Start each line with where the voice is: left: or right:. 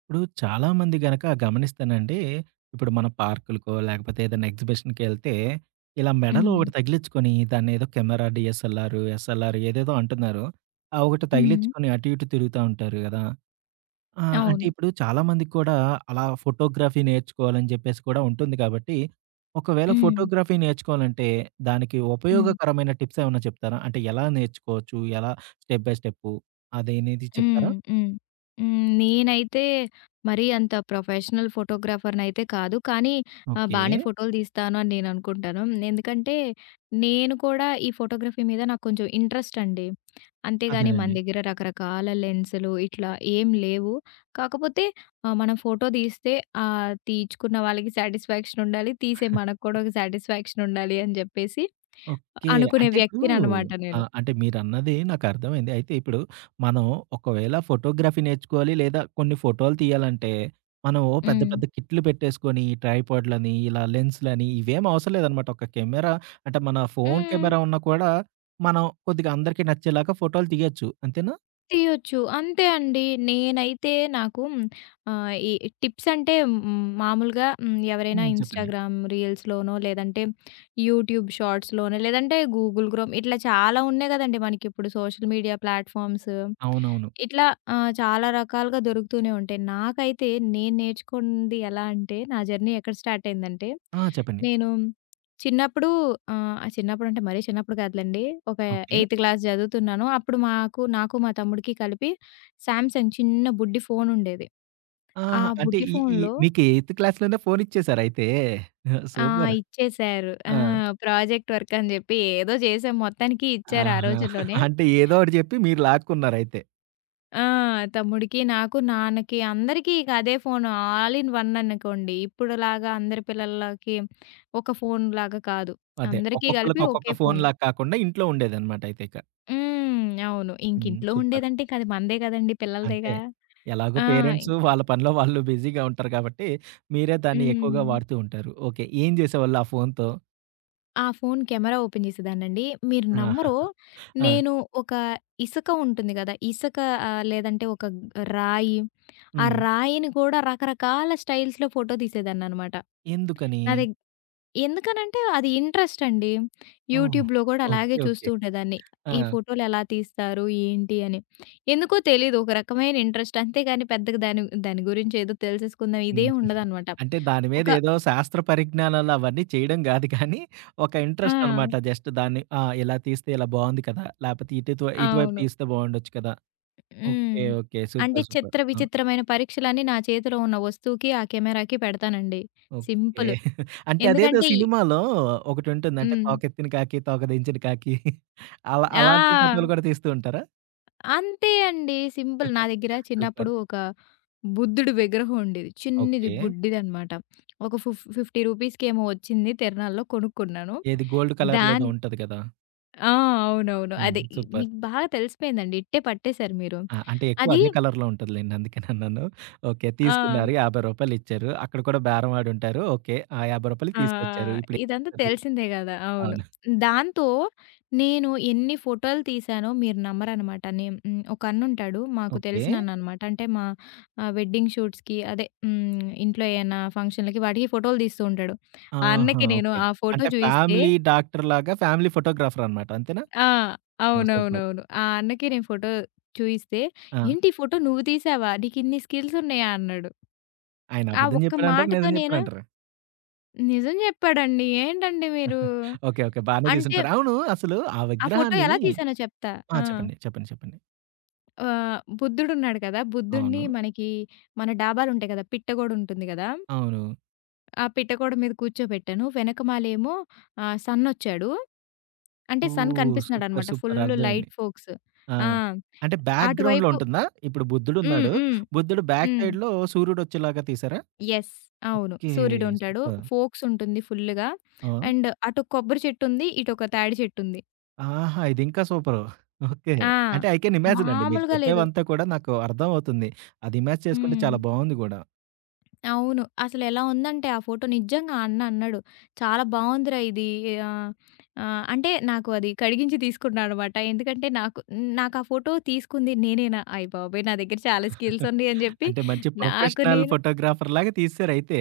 right: ఇప్పుడు చాలామంది గనక గమనిస్తానండి, ఇప్పుడు మన పార్కులకో, లేకపోతే ఏదైనా ఎగ్జిబిషన్‌కెళ్తే, ఇలా మెడలో
left: హ్మ్.
right: ఒకటి తగిలించుకొని, దాన్నేదో కెమెరా, డీఎస్ఎల్ఆర్, ఎస్ఎల్ఆర్ ఏదేదో అంటున్నారు. ఆ ఒకటి
left: హ్మ్.
right: తగిలించుకొని అటు ఇటు తిరుగుతా ఉంటారు గదా! ఆ! అంటే
left: అవును.
right: ఇప్పుడు చాలామందికి కూడా అలా ఫోటోగ్రఫీ నేర్చుకోవాలని జెప్పేసి కూడా ఉంటుంది కాబట్టి, ఒకవేళ
left: హ్మ్.
right: ఫోటోగ్రఫీ నేర్చుకోవాలంటే, దానికి
left: హ్మ్.
right: ఉపయోగకరమైన టిప్స్ ఏమన్నా చెప్తారా? అంటే ఎలా నేర్చుకోవచ్చు? ఎలా స్టెప్ బై స్టెప్పు అదనేది
left: హ్మ్.
right: చెప్తారా?
left: హ్మ్. హ్మ్. నేనైతే మరీ అంత ప్రొఫెషనల్ ఫోటోగ్రాఫర్‌నైతే కాదు. కానీ
right: ఓకే.
left: బానే ఫోటోలు తీస్తాను అని నేను అనుకుంటాను. ఎందుకంటే నేను కూడా ఈ ఫోటోగ్రఫీ మీద నాకు కొంచెం ఇంట్రెస్ట్ అండి. అంతేగాని మన
right: అదేనండి.
left: దగ్గర రకరకాల లెన్సులు ఇట్లా ఏం లేవు. కాకపోతే మనం ఫోటో తీస్తే తీయించుకున్న వాళ్ళకి సాటిస్ఫాక్షన్ ఉండాలి. తీసే మనకు కూడా ఒక సాటిస్ఫాక్షన్ ఉండాలి అని చెప్పేసి
right: ఓకే.
left: అనుకునే
right: అంటే ఇప్పుడు
left: వ్యక్తిననమాట
right: ఆ!
left: నేను.
right: అంటే మీరన్నది నాకర్థమైంది. అయితే ఇప్పుడు మనం ఒకవేళ ఫోటోగ్రఫీ నేర్చుకోవాలి లేదా కొన్ని ఫోటోలు తీయాలంటే, మనం ఓ పెద్ద
left: హ్మ్.
right: పెద్ద కిట్లు పెట్టేసుకొని ట్రైపాడ్‌లని, ఇలా లెన్స్‌లని ఇవేం అవసరం లేదనమాట. ఒక కెమెరా అంటే మన ఫోను
left: హ్మ్.
right: కెమెరా ఉన్నా కూడా మనం కొద్దిగా అందరికీ నచ్చేలాగా ఫోటోలు తీయొచ్చు. అంతేనా?
left: తీయొచ్చు. అంతే అండి. నేనైతే నాకు ఈ టిప్స్ అంటే మామూలుగా ఎవరైనా
right: హ్మ్. చెప్పండి.
left: ఇన్‌స్టాగ్రామ్ రీల్స్‌లోనో, లేదంటే యూట్యూబ్ షార్ట్స్‌లోనో, లేదంటే గూగుల్ క్రోమ్ ఇట్లా చాలా ఉన్నాయి గదండీ మనకిప్పుడు సోషల్ మీడియా ప్లాట్‌ఫామ్స్.
right: అవునవును.
left: ఇట్లా చాలా రకాలుగా దొరుకుతూనే ఉంటాయి. నాకైతే నేను నేర్చుకుంది ఎలా అంటే, నా జర్నీ ఎక్కడ స్టార్ట్ అయిందంటే,
right: ఆ! చెప్పండి.
left: నేను చిన్నప్పుడు చిన్నప్పుడంటే మరీ చిన్నప్పుడు కాదులెండి. ఒక
right: ఓకే.
left: ఎయిత్ క్లాస్ చదువుతున్నాను. అప్పుడు నాకు మా తమ్ముడికి కలిపి 'సామ్‌సంగ్' చిన్న బుడ్డి ఫోనుండేది. ఆ
right: ఆహా! అంటే
left: బుడ్డి
right: ఈ ఈ
left: ఫోన్‌లో
right: మీకు ఎయిత్ క్లాస్‌లోనే ఫోను ఇచ్చేసారయితే.
left: ఆ!
right: సూపర్.
left: ఇచ్చేసారు. ఆ!
right: ఆ!
left: ప్రాజెక్ట్ వర్క్ అని జెప్పి ఏదో చేసాం. మొత్తానికి ఇచ్చారు ఆ
right: ఆహా!
left: రోజుల్లోనే.
right: అంటే ఏదో ఒకటి జెప్పి మీరు లాక్కున్నారయితే.
left: ఆ! తమ్ముడికి, నాకు, నాన్నకి అందరికీ ఇక అదే ఫోను ఆల్ ఇన్ వన్ అనుకోండి. ఇప్పుడులాగా అందరి పిల్లలకి ఒక ఫోనులాగా కాదు.
right: అదే.
left: అందరికీ కలిపి
right: ఒక్కొక్కళ్ళకి ఒక్కొక్క
left: ఒకే
right: ఫోన్
left: ఫోను.
right: లాగా కాకుండా ఇంట్లో ఉండేదనమాట అయితే ఇక.
left: అవును. ఇంక
right: హ్మ్.
left: ఇంట్లో
right: సూపర్.
left: ఉండేదంటే ఇంక అది మనదే గదండీ!
right: అంతే.
left: పిల్లలదేగా.
right: ఎలాగో
left: ఆ!
right: పేరెంట్స్ వాళ్ళ పనిలో వాళ్ళు బిజీగా ఉంటారు కాబట్టి, మీరే దాన్ని ఎక్కువగా
left: హ్మ్.
right: వాడుతూ ఉంటారు. ఓకే. ఏం జేసేవాళ్ళు ఆ ఫోన్‌తో?
left: ఆ ఫోను కెమెరా ఓపెన్ జేసేదాన్నండి. మీరు
right: ఆ!
left: నమ్మరు.
right: ఆ!
left: నేను ఒక ఇసుక ఉంటుంది గదా! ఇసుక, లేదంటే ఒక రాయి, ఆ
right: హ్మ్.
left: రాయిని గూడా రకరకాల స్టైల్స్‌లో ఫోటో తీసేదాన్ననమాట.
right: ఎందుకని?
left: నా దె ఎందుకనంటే అది ఇంట్రెస్ట్ అండి.
right: ఓహ్!
left: యూట్యూబ్‌లో కూడా
right: ఓకే.
left: అలాగే చూస్తూ
right: ఓకే.
left: ఉండేదాన్ని.
right: ఆ!
left: ఈ ఫోటోలు ఎలా తీస్తారు? ఏంటి? అని. ఎందుకో తెలీదు. ఒక రకమైన ఇంట్రెస్ట్. అంతేగాని పెద్దగా దాని దాని గురించి ఏదో తెలిసేసుకుందాం
right: హ్మ్.
left: ఇదేం ఉండదనమాట.
right: అంటే దాని మీద
left: ఒక
right: ఏదో శాస్త్ర పరిజ్ఞానాలు అవన్నీ చేయడం గాదు కానీ, ఒక
left: ఆ!
right: ఇంట్రెస్ట్ అనమాట. జస్ట్ దాన్ని ఆ! ఇలా తీస్తే ఇలా బావుంది కదా! లేపోతే ఇటుతు ఇటువైపు
left: అవును.
right: తీస్తే బావుండొచ్చు కదా!
left: హ్మ్.
right: ఓకే. ఓకే.
left: అంటే
right: సూపర్. సూపర్.
left: చిత్ర
right: ఆ!
left: విచిత్రమైన పరీక్షలన్నీ నా చేతిలో ఉన్న వస్తువుకి, ఆ కెమెరాకి పెడతానండి.
right: ఓకే.
left: సింపుల్.
right: అంటే అదేదో
left: ఎందుకంటే ఈ
right: సినిమాలో ఒకటుంటుంది. అంటే
left: హ్మ్.
right: తోకెత్తిన కాకి, తోక దించిన కాకి అలా అలాంటి ఫోటోలు
left: ఆ!
right: కూడా తీస్తూ ఉంటారా?
left: అంతే అండి. సింపుల్. నా దగ్గర చిన్నప్పుడు
right: సూపర్.
left: ఒక బుద్ధుడి విగ్రహం ఉండేది. చిన్నది
right: ఓకే.
left: బుడ్డిదనమాట. ఒక ఫిఫ్ రూ. 50 రూపీస్‌కేమో వచ్చింది. తిరునాళ్ళలో కొనుక్కున్నాను.
right: ఏది గోల్డ్ కలర్‌లో
left: దాన్
right: ఏదో ఉంటది కదా!
left: ఆ! అవునవును.
right: హ్మ్.
left: అదే. ఈ-
right: సూపర్.
left: మీకు బాగా తెలిసిపోయిందండి. ఇట్టే పట్టేసారు మీరు.
right: ఆ! అంటే ఎక్కువ
left: అది
right: అదే కలర్‌లో ఉంటదిలెండి. అందుకేనన్నాను. ఓకే.
left: ఆ!
right: తీసుకున్నారు. రూ. 50 ఇచ్చారు. అక్కడ కూడా బేరం ఆడుంటారు. ఓకే. ఆ రూ. 50
left: ఆ!
right: తీసుకొచ్చారు. ఇప్పుడు ఏం
left: ఇదంతా
right: చేస్తారు?
left: తెలిసిందే గదా! అవును.
right: అవును.
left: దాంతో నేను ఎన్ని ఫోటోలు తీసానో మీరు నమ్మరనమాట. నేను హ్మ్. ఒక అన్నుంటాడు. మాకు
right: ఓకే.
left: తెలిసినన్ననమాట. అంటే మా వెడ్డింగ్ షూట్స్‌కి అదే ఇంట్లో ఏయన్నా ఫంక్షన్‌లకి వాటికి ఫోటోలు తీస్తూ ఉంటాడు. ఆ
right: ఆహా!
left: అన్నకి నేను
right: ఓకే.
left: ఆ ఫోటో
right: అంటే
left: చూయిస్తే,
right: ఫ్యామిలీ డాక్టర్‌లాగా ఫ్యామిలీ ఫోటోగ్రాఫర్ అన్నమాట. అంతేనా?
left: ఆ!
right: ఆ! సూపర్.
left: అవునవునవును. ఆ అన్నకి నేను ఫోటో చూయిస్తే,
right: ఆ!
left: "ఏంటి ఈ ఫోటో నువ్వు తీసావా? నీకిన్ని స్కిల్స్ ఉన్నాయా?" అన్నాడు.
right: ఆయన
left: ఆ
right: అబద్ధం
left: ఒక్క
right: చెప్పాడంటారు.
left: మాటతో
right: నిజం
left: నేను
right: చెప్పాడంటారు.
left: నిజం చెప్పాడండి. ఏంటండి మీరు?
right: ఓకే. ఓకే. బానే
left: అంటే
right: తీసుంటారు. అవును. అసలు ఆ
left: ఆ ఫోటో
right: విగ్రహాన్ని
left: ఎలా తీశానో చెప్తా.
right: ఆ!
left: ఆ!
right: చెప్పండి. చెప్పండి. చెప్పండి.
left: బుద్ధుడున్నాడు కదా! బుద్ధుడిని
right: అవును.
left: మనకి మన డాబాలుంటాయి కదా! పిట్టగోడుంటుంది కదా!
right: అవును.
left: ఆ పిట్టగోడ మీద కూర్చోబెట్టాను. వెనకమాలేమో సన్నొచ్చాడు. అంటే సన్
right: ఓహ్! సూపర్.
left: కనిపిస్తున్నాడనమాట. Full
right: super. అర్థమైంది.
left: Light focus.
right: ఆ!
left: ఆ!
right: అంటే బ్యాక్‌గ్రౌండ్‌లో
left: అటువైపు.
right: ఉంటుందా? ఇప్పుడు
left: హ్మ్.
right: బుద్ధుడున్నాడు.
left: హ్మ్.
right: బుద్ధుడు బ్యాక్
left: హ్మ్.
right: సైడ్‌లో సూర్యుడొచ్చేలాగా తీశారా?
left: యెస్. అవును.
right: ఓకే.
left: సూర్యుడుంటాడు.
right: సూపర్.
left: ఫోకస్ ఉంటుంది ఫుల్లుగా.
right: ఆ!
left: అండ్ అటు కొబ్బరి చెట్టుంది. ఇటొక తాడి చెట్టుంది.
right: ఆహా! ఇదింకా సూపరు. ఓకే.
left: ఆ!
right: అంటే ఐ కెన్ ఇమాజిన్ అండి. మీరు
left: మామూలుగా లేదు.
right: చెప్పేవంతా కూడా నాకు అర్థమవుతుంది. అది ఇమాజిన్ చేసుకుంటే
left: హ్మ్.
right: చాలా బావుంది గూడా.
left: అవును. అసలెలా ఉందంటే ఆ ఫోటో నిజంగా ఆ అన్న అన్నాడు, "చాలా బావుందిరా ఇది." ఆహ్, ఆహ్, అంటే నాకు అది కడిగించి తీసుకున్నాడనమాట. ఎందుకంటే నాకు నాకు ఆ ఫోటో తీసుకుంది నేనేనా అయ్య బాబోయ్! నా దగ్గర చాలా స్కిల్స్ ఉన్నాయి అని చెప్పి
right: అంటే మంచి
left: నాకు
right: ప్రొఫెషనల్
left: నేను
right: ఫోటోగ్రాఫర్‌లాగా తీశారైతే.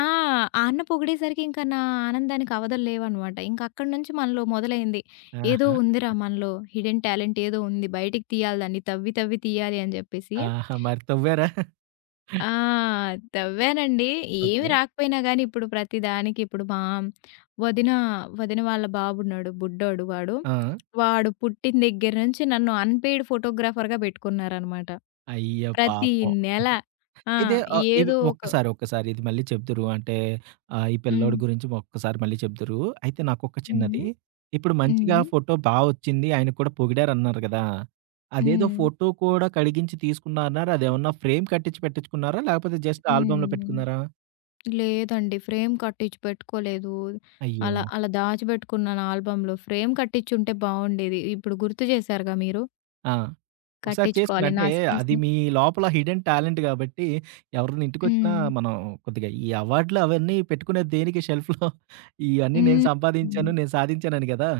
left: ఆ! ఆ అన్న పొగిడేసరికి ఇంకా నా ఆనందానికి అవధులు లేవనమాట. ఇంక అక్కడి నుంచి మనలో మొదలైంది. ఏదో
right: ఆహా!
left: ఉందిరా మనలో, హిడెన్ టాలెంట్ ఏదో ఉంది. బయటికి తీయాలి, దాన్ని తవ్వి తవ్వి తీయాలి అని చెప్పేసి.
right: ఆహా! మరి తవ్వారా?
left: ఆ! తవ్వానండి. ఏమి
right: ఓకే.
left: రాకపోయినా గానీ, ఇప్పుడు ప్రతి దానికి ఇప్పుడు మా వదిన, వదిన వాళ్ళ బాబున్నాడు. బుడ్డోడు వాడు.
right: ఆ!
left: వాడు పుట్టిన దగ్గర నుంచి నన్ను అన్‌పెయిడ్ ఫోటోగ్రాఫర్‌గా పెట్టుకున్నారనమాట.
right: అయ్యో
left: ప్రతి
right: పాపం!
left: నెల ఆ!
right: అయితే ఇవి
left: ఏదో ఒక
right: ఒక్కసారి, ఒక్కసారి ఇది మళ్ళీ చెప్దురు. అంటే ఈ
left: హ్మ్.
right: పిల్లోడి గురించి ఒక్కసారి మళ్ళీ చెప్దురు. అయితే నాకొక చిన్నది.
left: హ్మ్.
right: ఇప్పుడు మంచిగా
left: హ్మ్.
right: ఫోటో బా వచ్చింది. ఆయన కూడా పొగిడారన్నారు గదా! అదేదో
left: హ్మ్.
right: ఫోటో కూడా కడిగించి తీసుకున్నా అన్నారు. అదేమన్నా ఫ్రేమ్ కట్టించి పెట్టించుకున్నారా? లేకపోతే జస్ట్ ఆల్బమ్‌లో
left: హ్మ్.
right: పెట్టుకున్నారా?
left: లేదండి. ఫ్రేమ్ కట్టించి పెట్టుకోలేదు.
right: అయ్యో!
left: అలా దాచిపెట్టుకున్నాను ఆల్బమ్‌లో. ఫ్రేమ్ కట్టించుంటే బావుండేది. ఇప్పుడు గుర్తు చేశారుగా మీరు.
right: ఆ! ఒకసారి చేసుకుని
left: కట్టించుకోవాలి.
right: అంటే
left: నా
right: అది
left: స్కిల్స్‌ని
right: మీ లోపల హిడెన్ టాలెంట్ గాబట్టి ఎవరైనా ఇంటికొచ్చినా
left: హ్మ్.
right: మనం కొద్దిగా ఈ అవార్డ్‌లు అవన్నీ పెట్టుకునేది దేనికి షెల్ఫ్‌లో ఇయన్నీ నేను
left: హ్మ్.
right: సంపాదించాను, నేను సాధించానని గదా!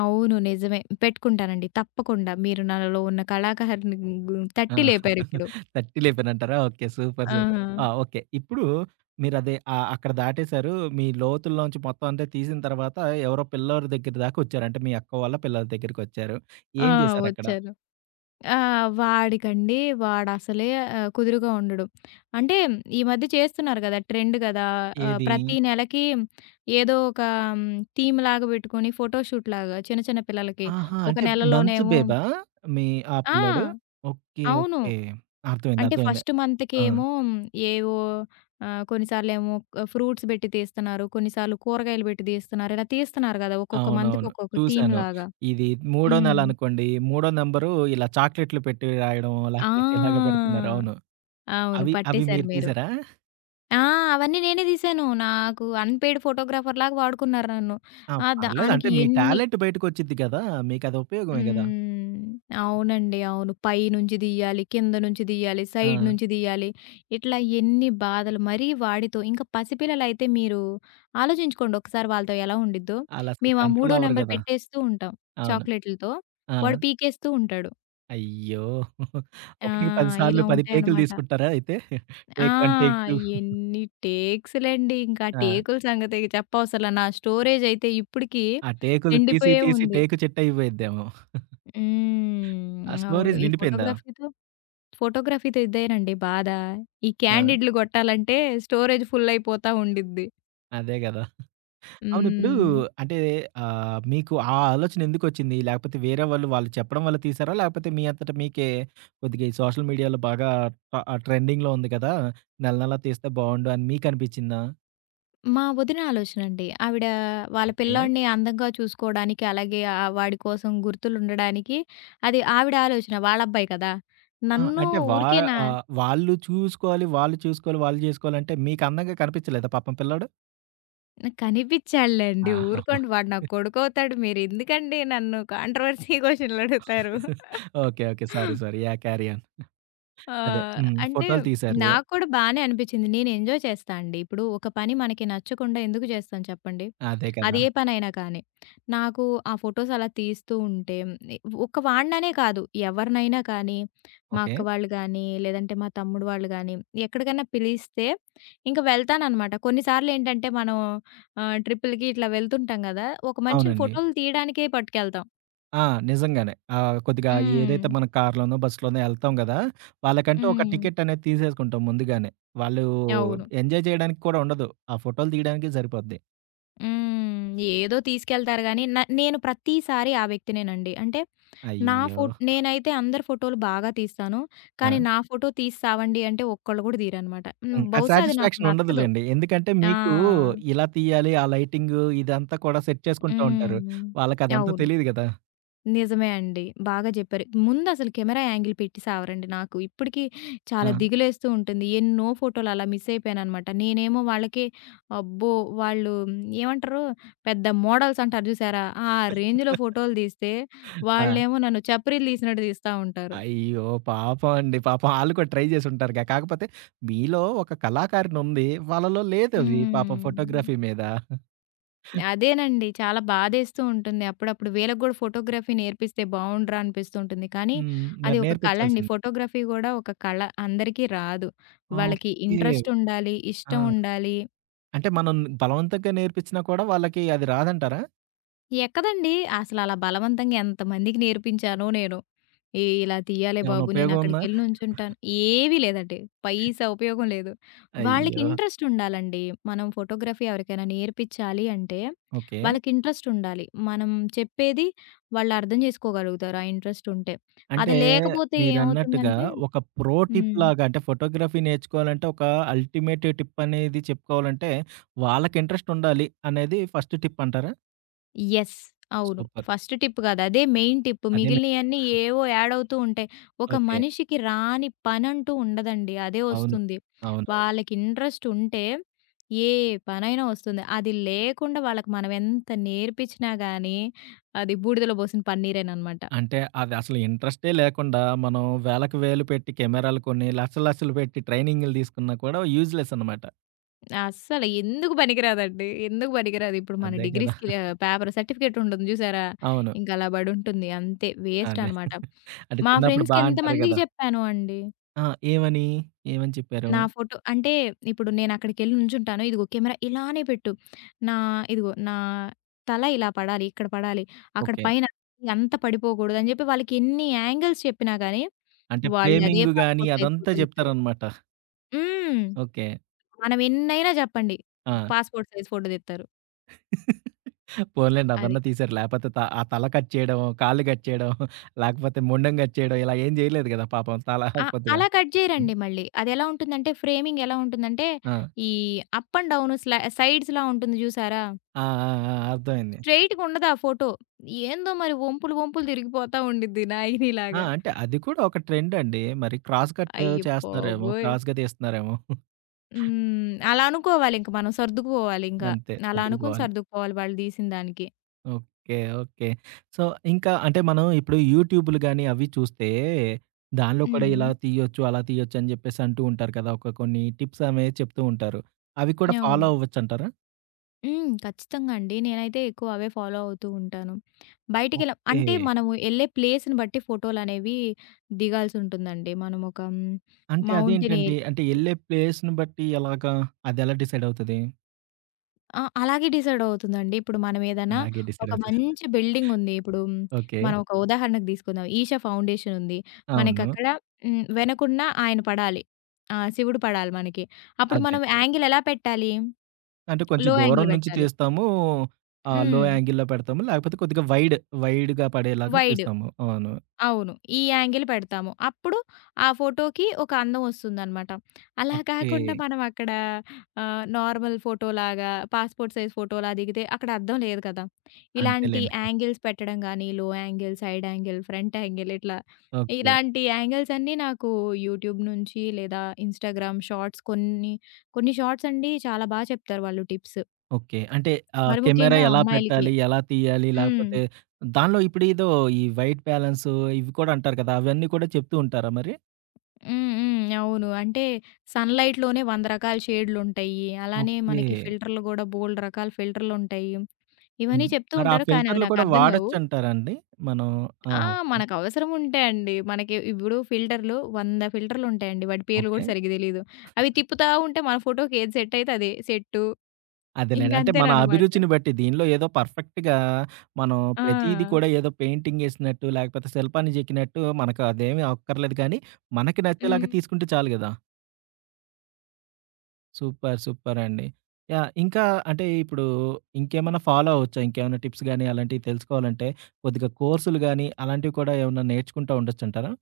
left: అవును. నిజమే. పెట్టుకుంటానండి. తప్పకుండా. మీరు నాలో ఉన్న కళాకారుని
right: ఆ!
left: తట్టి లేపారిప్పుడు.
right: తట్టి లేపానంటారా? ఓకే. సూపర్.
left: ఆ!
right: సూపర్. ఆ! ఓకే. ఇప్పుడు మీరదే అక్కడ దాటేసారు. మీ లోతుల్లోంచి మొత్తం అంతా తీసిన తర్వాత ఎవరో పిల్లోడి దగ్గర దాకా వచ్చారు. అంటే మీ అక్క వాళ్ళ పిల్లోడి దగ్గరికొచ్చారు.
left: ఆ!
right: ఏం చేశారక్కడ?
left: వచ్చారు. ఆ! వాడికండి, వాడసలే కుదురుగా ఉండడు. అంటే ఈ మధ్య చేస్తున్నారు గదా! ట్రెండ్ గదా!
right: ఏది?
left: ప్రతి నెలకి ఏదో ఒక హ్మ్, థీమ్‌లాగా పెట్టుకొని ఫోటోషూట్‌లాగా చిన్న చిన్న పిల్లలకి.
right: ఆహా!
left: ఒక
right: అంటే మంచు
left: నెలలోనేమో
right: బేబా మీ ఆ
left: ఆ!
right: పిల్లోడు? ఓకే.
left: అవును.
right: ఓకే. అర్థమైంది.
left: అంటే
right: అర్థమైంది.
left: ఫస్ట్
right: ఆ!
left: మంత్‌కేమో ఏవో కొన్నిసార్లేమో ఫ్రూట్స్ బెట్టి తీస్తున్నారు. కొన్నిసార్లు కూరగాయలు బెట్టి తీస్తున్నారు. ఇలా తీస్తున్నారు గదా! ఒక్కొక్క మంత్‌కి
right: అవునవును.
left: ఒక్కొక్క
right: చూసాను.
left: థీమ్‌లాగా.
right: ఇది మూడో
left: హ్మ్.
right: నెల అనుకోండి. మూడో నంబరు ఇలా చాక్లెట్లు పెట్టి రాయడం లేకపోతే ఇలాగ
left: ఆ!
right: పెడుతున్నారు. అవును.
left: అవును.
right: అవి అవి
left: పట్టేసారు
right: మీరు
left: మీరు.
right: తీసారా?
left: ఆ! అవన్నీ నేనే తీశాను. నాకు అన్‌పెయిడ్ ఫోటోగ్రాఫర్‌లాగా వాడుకున్నారు నన్ను.
right: ఆ!
left: ఆ!
right: పర్లేదు. అంటే
left: దానికి
right: మీ
left: ఎన్ని
right: టాలెంట్ బయటకొచ్చిద్ది కదా! మీకది ఉపయోగమే గదా!
left: హ్మ్. అవునండి. అవును. పైనుంచి దీయాలి, కింద నుంచి దీయాలి, సైడ్ నుంచి
right: ఆ!
left: దీయాలి. ఇట్లా ఎన్ని బాధలు మరీ వాడితో. ఇంకా పసిపిల్లలైతే మీరు ఆలోచించుకోండి ఒకసారి వాళ్ళతో ఎలా ఉండిద్దో.
right: ఆళ్ళసలు
left: మేము ఆ మూడో
right: కంట్రోల్ అవ్వరు
left: నంబర్
right: గదా!
left: పెట్టేస్తూ ఉంటాం
right: అవును.
left: చాక్లెట్‌లతో.
right: ఆ!
left: వాడు పీకేస్తూ ఉంటాడు.
right: అయ్యో!
left: ఆ!
right: ఒకటికి 10
left: ఇలా
right: సార్లు 10 టేకులు
left: ఉంటాయన్నమాట.
right: తీసుకుంటారా అయితే?
left: ఆ!
right: టేక్ 1, టేక్ 2
left: ఎన్ని టేక్స్‌లండి. ఇంకా ఆ
right: ఆ!
left: టేకుల సంగతి ఇక చెప్పవసరలా. నా స్టోరేజ్ అయితే ఇప్పటికి
right: ఆ టేకులు తీసి,
left: నిండిపోయే
right: తీసి
left: ఉంది.
right: టేకు చెట్టయిపోయిద్దేమో. ఆ
left: అవును.
right: స్టోరేజ్
left: ఈ
right: నిండిపోయిందా?
left: ఫోటోగ్రఫీతో ఫోటోగ్రఫీ‌తో ఇదేనండి బాధ. ఈ
right: ఆ!
left: క్యాండిడ్‌లు గొట్టాలంటే స్టోరేజ్ ఫుల్ అయిపోతా ఉండిద్ది.
right: అదే గదా! అవును. ఇప్పుడు
left: హ్మ్.
right: అంటే మీకు ఆ ఆలోచన ఎందుకొచ్చింది? లేకపోతే వేరే వాళ్ళు చెప్పడం వల్ల తీశారా? లేకపోతే మీ అంతట మీకే కొద్దిగా ఈ సోషల్ మీడియాలో బాగా ట ట్రెండింగ్‌లో ఉంది కదా! నెల నెలా తీస్తే బావుండు అని మీకు అనిపిచ్చిందా?
left: మా వదిన ఆలోచనండి. ఆవిడ వాళ్ళ
right: ఓకే.
left: పిల్లోడిని అందంగా చూసుకోవడానికి, అలాగే వాడి కోసం గుర్తులుండడానికి. అది ఆవిడ ఆలోచన. వాళ్ళ అబ్బాయి కదా!
right: ఆ!
left: నన్ను
right: అంటే వా
left: ఊరికే నా
right: వాళ్ళు చూసుకోవాలి, వాళ్ళు చేసుకోవాలంటే మీకు అందంగా కనిపించలేదా పాపం పిల్లోడు?
left: కనిపించాడులేండి.
right: ఆహా!
left: ఊరుకోండి వాడు నాకు కొడుకవుతాడు. మీరెందుకండి నన్ను కాంట్రోవర్సీ క్వెషన్‌లు అడుగుతారు.
right: Okay. Okay. Sorry. Sorry. Yeah! Carry on.
left: ఆ!
right: అదే. హ్మ్.
left: అంటే
right: ఫోటోలు తీశారు.
left: నాకు కూడా బానే అనిపిచ్చింది. నేను ఎంజాయ్ చేస్తా అండి. ఇప్పుడు ఒక పని మనకి నచ్చకుండా ఎందుకు చేస్తాం చెప్పండి?
right: అదే
left: అది
right: కదా!
left: ఏ పనైనా కానీ. నాకు ఆ ఫోటోస్ అలా తీస్తూ ఉంటే ఒక వాడిననే కాదు, ఎవరినైనా కానీ, మా
right: ఓకే.
left: అక్క వాళ్ళు గానీ, లేదంటే మా తమ్ముడు వాళ్ళు గానీ, ఎక్కడికైనా పిలిస్తే ఇంక వెళ్తాననమాట. కొన్నిసార్లేంటంటే మనం ట్రిప్పులకి ఇట్లా వెళ్తుంటాం గదా! ఒక మనిషిని
right: అవునండి.
left: ఫోటోలు తీయడానికే పట్టుకెళ్తాం.
right: ఆ! నిజంగానే. కొద్దిగా
left: హ్మ్.
right: ఏదైతే మనం కార్‌లోనో, బస్‌లోనో ఎళ్తాం గదా! వాళ్ళకంటూ ఒక
left: హ్మ్.
right: టికెట్ అనేది తీసేసుకుంటాం ముందుగానే. వాళ్ళు
left: అవును.
right: ఎంజాయ్ చేయడానికి కూడా ఉండదు. ఆ ఫోటోలు తీయడానికే సరిపోద్ది.
left: హ్మ్. ఏదో తీసుకెళ్తారు గానీ, నేను ప్రతిసారి ఆ వ్యక్తినేనండి. అంటే నా
right: అయ్యో!
left: ఫో నేనైతే అందరి ఫోటోలు బాగా తీస్తాను.
right: ఆ!
left: కానీ నా ఫోటో తీసి సావండి అంటే ఒక్కళ్ళు గూడా తీయరనమాట.
right: హ్మ్. ఆ
left: బహుశా అది నాకు
right: సాటిస్ఫాక్షన్
left: నచ్చదు.
right: ఉండదులెండి. ఎందుకంటే
left: ఆ!
right: మీకు ఇలా తీయాలి, ఆ లైటింగు ఇదంతా కూడా సెట్ చేసుకుంటూ ఉంటారు.
left: హ్మ్.
right: వాళ్ళకదంతా
left: అవును.
right: తెలీదు గదా!
left: నిజమే అండి. బాగా జెప్పారు. ముందసలు కెమెరా యాంగిల్ పెట్టి సావరండి నాకు. ఇప్పటికి
right: ఆ!
left: చాలా దిగులేస్తూ ఉంటుంది. ఎన్నో ఫోటోలు అలా మిస్ అయిపోయాననమాట. నేనేమో వాళ్ళకి అబ్బో! వాళ్ళు మ్, ఏమంటారు? పెద్ద మోడల్స్ అంటారు జూసారా? ఆ రేంజ్‌లో ఫోటోలు దీస్తే,
right: ఆ!
left: వాళ్ళేమో నన్ను చప్రీలు దీసినట్టు దీస్తా ఉంటారు.
right: అయ్యో! పాపం అండి. పాపం ఆళ్ళు కూడా ట్రై చేసుంటారుగా. కాకపోతే మీలో ఒక కళాకారిణి ఉంది. వాళ్ళలో లేదది పాపం
left: హ్మ్.
right: ఫోటోగ్రఫీ మీద.
left: అదేనండి. చాలా బాధేస్తూ ఉంటుంది. అప్పుడప్పుడు వీళ్ళకి గూడా ఫోటోగ్రఫీ నేర్పిస్తే బావుండురా అనిపిస్తూ ఉంటుంది. కానీ
right: హ్మ్.
left: అది
right: మరి
left: ఒక కళండి.
right: నేర్పించాల్సింది.
left: ఫోటోగ్రఫీ గూడా ఒక కళ. అందరికీ రాదు. వాళ్ళకి
right: ఓకే.
left: ఇంట్రెస్ట్ ఉండాలి, ఇష్టం
right: ఆ!
left: ఉండాలి.
right: అంటే మనం బలవంతంగా నేర్పించినా కూడా వాళ్ళకి అది రాదంటారా?
left: ఎక్కదండి. అసలలా బలవంతంగా ఎంతమందికి నేర్పించానో నేను. "ఏ ఇలా తీయాలే
right: ఏమన్నా
left: బాబు,
right: ఉపయోగం ఉందా?
left: నేనక్కడికెళ్ళి నుంచుంటాను." ఏవీ లేదండి. పైసా ఉపయోగం లేదు. వాళ్ళకి
right: అయ్యో!
left: ఇంట్రెస్ట్ ఉండాలండి. మనం ఫోటోగ్రఫీ ఎవరికైనా నేర్పించాలి అంటే
right: ఓకే.
left: వాళ్ళకి ఇంట్రెస్ట్ ఉండాలి. మనం చెప్పేది వాళ్ళు అర్థం చేసుకోగలుగుతారు ఆ ఇంట్రెస్ట్ ఉంటే. అది
right: అంటే
left: లేకపోతే
right: మీరన్నట్టుగా
left: ఏమవుతుందంటే
right: ఒక ప్రో టిప్
left: హ్మ్.
right: లాగా అంటే ఫోటోగ్రఫీ నేర్చుకోవాలంటే ఒక అల్టిమేట్ టిప్ అనేది చెప్పుకోవాలంటే వాళ్ళకి ఇంట్రెస్ట్ ఉండాలి అనేది ఫస్ట్ టిప్ అంటారా?
left: యెస్. అవును.
right: సూపర్.
left: ఫస్ట్ టిప్ కాదు. అదే మెయిన్ టిప్.
right: అదే మే
left: మిగిలినయన్నీ ఏవో యాడ్ అవుతూ ఉంటాయి. ఒక
right: ఓకే.
left: మనిషికి రాని పనంటూ ఉండదండి. అదే
right: అవును.
left: వస్తుంది.
right: అవునవును.
left: వాళ్ళకి ఇంట్రెస్ట్ ఉంటే ఏ పనైనా వస్తుంది. అది లేకుండా వాళ్ళకి మనం ఎంత నేర్పించినా గానీ, అది బూడిదలో పోసిన పన్నీరేననమాట.
right: అంటే అది అసలు ఇంట్రెస్టే లేకుండా మనం వేలకు వేలు పెట్టి కెమెరాలు కొన్ని లక్షలు లక్షలు పెట్టి ట్రైనింగ్‌లు తీసుకున్నా కూడా యూజ్‌లెస్ అనమాట.
left: అస్సలు ఎందుకు పనికిరాదండి. ఎందుకు పనికిరాదు. ఇప్పుడు మన
right: అదే
left: డిగ్రీ
right: కదా!
left: స్కిల్ పేపర్ సర్టిఫికేట్ ఉంటుంది చూసారా?
right: అవును.
left: ఇంక అలా పడుంటుంది. అంతే వేస్ట్
right: అదే.
left: అనమాట.
right: అంటే
left: మా
right: చిన్నప్పుడు
left: ఫ్రెండ్స్‌కి
right: బా అంటారు
left: ఎంతమందికి
right: కదా!
left: చెప్పానో అండి.
right: ఆ! ఏమని? ఏమని చెప్పారు?
left: నా ఫోటో అంటే ఇప్పుడు నేనక్కడికెళ్ళి నుంచుంటాను. ఇదిగో కెమెరా ఇలానే పెట్టు. నా నా తల ఇలా పడాలి. ఇక్కడ పడాలి. అక్కడ
right: ఓకే.
left: పైన అంత పడిపోకూడదు అని జెప్పి వాళ్ళకి ఎన్ని యాంగిల్స్ చెప్పినా గానీ,
right: అంటే
left: వాళ్ళు అదే
right: ఫ్రేమింగ్ గాని
left: పాస్‌పోర్ట్ సైజ్
right: అదంతా
left: ఫోటో తెత్తారు.
right: చెప్తారనమాట.
left: హ్మ్.
right: ఓకే.
left: మనం ఎన్నైనా జెప్పండి.
right: ఆ!
left: పాస్‌పోర్ట్ సైజ్ ఫోటో తెత్తారు.
right: పోన్లేండి
left: అది.
right: అదన్నా తీశారు. లేపోతే త ఆ తల కట్ చేయడం, కాళ్ళు కట్ చేయడం, లేకపోతే మొండెం కట్ చేయడం ఇలా ఏం చేయలేదు కదా! పాపం తల
left: ఆ!
right: కొద్దిగా.
left: అలా కట్
right: హ్మ్.
left: జేయరండి మళ్ళీ. అదెలా ఉంటుందంటే, ఫ్రేమింగ్ ఎలా ఉంటుందంటే,
right: ఆ!
left: ఈ అప్ అండ్ డౌన్ సైడ్స్‌లా ఉంటుంది జూసారా?
right: ఆ! ఆ! ఆ! అర్థమైంది.
left: స్ట్రెయిట్‌గుండదు ఆ ఫోటో. ఏందో మరి వంపులు, వంపులు తిరిగిపోతా ఉండిద్ది
right: ఆ!
left: నాగినిలాగా.
right: అంటే అది కూడా ఒక ట్రెండ్ అండి. మరి క్రాస్ కట్
left: అయ్య
right: చేస్తున్నారేమో,
left: బాబోయ్!
right: క్రాస్‌గా తీస్తున్నారేమో.
left: అలా అనుకోవాలింక, మనం సర్దుకుపోవాలింక.
right: అంతే
left: అలా అనుకుని
right: సర్దుకుపోవాలి.
left: సర్దుకుపోవాలి వాళ్ళు తీసిన దానికి.
right: ఓకే. ఓకే. సో, ఇంకా అంటే మనం ఇప్పుడు యూట్యూబ్‌లు గాని అవి చూస్తే దానిలో కూడా
left: హ్మ్.
right: ఇలా తీయొచ్చు, అలా తీయొచ్చు అని చెప్పేసి అంటూ ఉంటారు కదా! ఒక కొన్ని టిప్స్ అనేవి చెప్తూ ఉంటారు. అవి కూడా ఫాలో
left: అవును.
right: అవ్వచ్చంటారా?
left: ఖచ్చితంగా అండి. నేనైతే ఎక్కువ అవే ఫాలో అవుతూ ఉంటాను. బయటికెళ్ళ అంటే
right: ఓకే.
left: మనము ఎళ్ళే ప్లేస్‌ని బట్టి ఫోటోలనేవి దిగాల్సుంటుందండి. మనమొక హ్మ్,
right: అంటే
left: మౌంటెన్
right: అదేంటండి?
left: ఏరి
right: అంటే ఎళ్ళే ప్లేస్‌ని బట్టి ఎలాగా? అదెలా డిసైడ్ అవుతది?
left: ఆ! అలాగే డిసైడ్ అవుతుందండి. ఇప్పుడు మనం ఏదైనా
right: అలాగే
left: ఒక
right: డిసైడ్ అవుతదా?
left: మంచి బిల్డింగ్ ఉంది. ఇప్పుడు
right: ఓకే.
left: మనం ఒక ఉదాహరణకు తీసుకుందాం. ఈషా ఫౌండేషన్ ఉంది.
right: అవును.
left: మనకక్కడ వెనకున్న ఆయన పడాలి. ఆ! శివుడు పడాలి మనకి. అప్పుడు
right: అదే.
left: మనం యాంగిల్ ఎలా పెట్టాలి?
right: అంటే కొంచెం
left: లో
right: దూరం
left: యాంగిల్
right: నుంచి
left: పెట్టాలి.
right: తీస్తాము. లో
left: హ్మ్.
right: యాంగిల్‌లో పెడతాము. లేకపోతే కొద్దిగా వైడ్, వైడ్‌గా పడేలాగా
left: వైడ్.
right: తీస్తాము. అవును.
left: అవును. ఈ యాంగిల్ పెడతాము. అప్పుడు ఆ ఫోటోకి ఒక అందం ఒస్తుందనమాట. అలా
right: ఓకే.
left: కాకుండా మనం అక్కడ నార్మల్ ఫోటోలాగా పాస్‌పోర్ట్ సైజ్ ఫోటోలా దిగితే అక్కడ అర్థం లేదు కదా! ఇలాంటి
right: అంతేలెండి.
left: యాంగిల్స్ పెట్టడం గానీ, low angle, side angle, front angle ఇట్లా
right: ఓకే.
left: ఇలాంటి యాంగిల్స్ అన్నీ నాకు యూట్యూబ్ నుంచి లేదా ఇన్‌స్టాగ్రామ్ షార్ట్స్, కొన్ని షార్ట్స్ అండి చాలా బా చెప్తారు వాళ్ళు టిప్స్.
right: ఓకే. అంటే
left: మరి
right: కెమెరా
left: ముఖ్యంగా
right: ఎలా
left: అమ్మాయిలకి.
right: పెట్టాలి? ఎలా తీయాలి?
left: హ్మ్.
right: లేకపోతే దానిలో ఇప్పుడేదో ఈ వైట్ బ్యాలెన్సు ఇవి కూడా అంటారు కదా! అవన్నీ కూడా చెప్తూ ఉంటారా మరి?
left: హ్మ్. హ్మ్. అవును. అంటే సన్‌లైట్‌లోనే 100 రకాల షేడ్‌లుంటాయి. అలానే
right: ఓకే.
left: మనకి ఫిల్టర్‌లు గూడా బోలెడు రకాల ఫిల్టర్‌లుంటాయి. ఇవన్నీ
right: హ్మ్.
left: చెప్తూ
right: మరి ఆ
left: ఉంటారు. కానీ అవి
right: ఫిల్టర్‌లు కూడా
left: నాకర్థం గావు.
right: వాడొచ్చంటారా అండి? మనం ఆ!
left: ఆ!
right: ఓకే.
left: మనకు అవసరం ఉంటే అండి. మనకి ఇప్పుడు ఫిల్టర్‌లు 100 ఫిల్టర్‌లుంటాయండి. వాటి పేర్లు
right: ఓకే.
left: గూడా సరిగ్గా తెలీదు. అవి తిప్పుతా ఉంటే మన ఫోటోకి ఏది సెట్ అయితే అదే సెట్టు. ఇంక
right: అదేలేండి. అంటే మన
left: అంతేననమాట.
right: అభిరుచిని బట్టి దీనిలో ఏదో పర్ఫెక్ట్‌గా మనం
left: ఆ!
right: ప్రతీది కూడా ఏదో పెయింటింగ్ ఏసినట్టు, లేకపోతే శిల్పాన్ని చెక్కినట్టు మనకు అదేమీ అక్కర్లేదు కానీ, మనకి
left: హ్మ్.
right: నచ్చేలాగా తీసుకుంటే చాలు గదా! సూపర్. సూపర్ అండి. యాహ్! ఇంకా అంటే ఇప్పుడు ఇంకేమన్నా ఫాలో అవ్వచ్చా? ఇంకేమన్నా టిప్స్ గాని అలాంటివి తెలుసుకోవాలంటే కొద్దిగా కోర్సులు గాని అలాంటివి కూడా ఏమన్నా నేర్చుకుంటా ఉండొచ్చంటారా?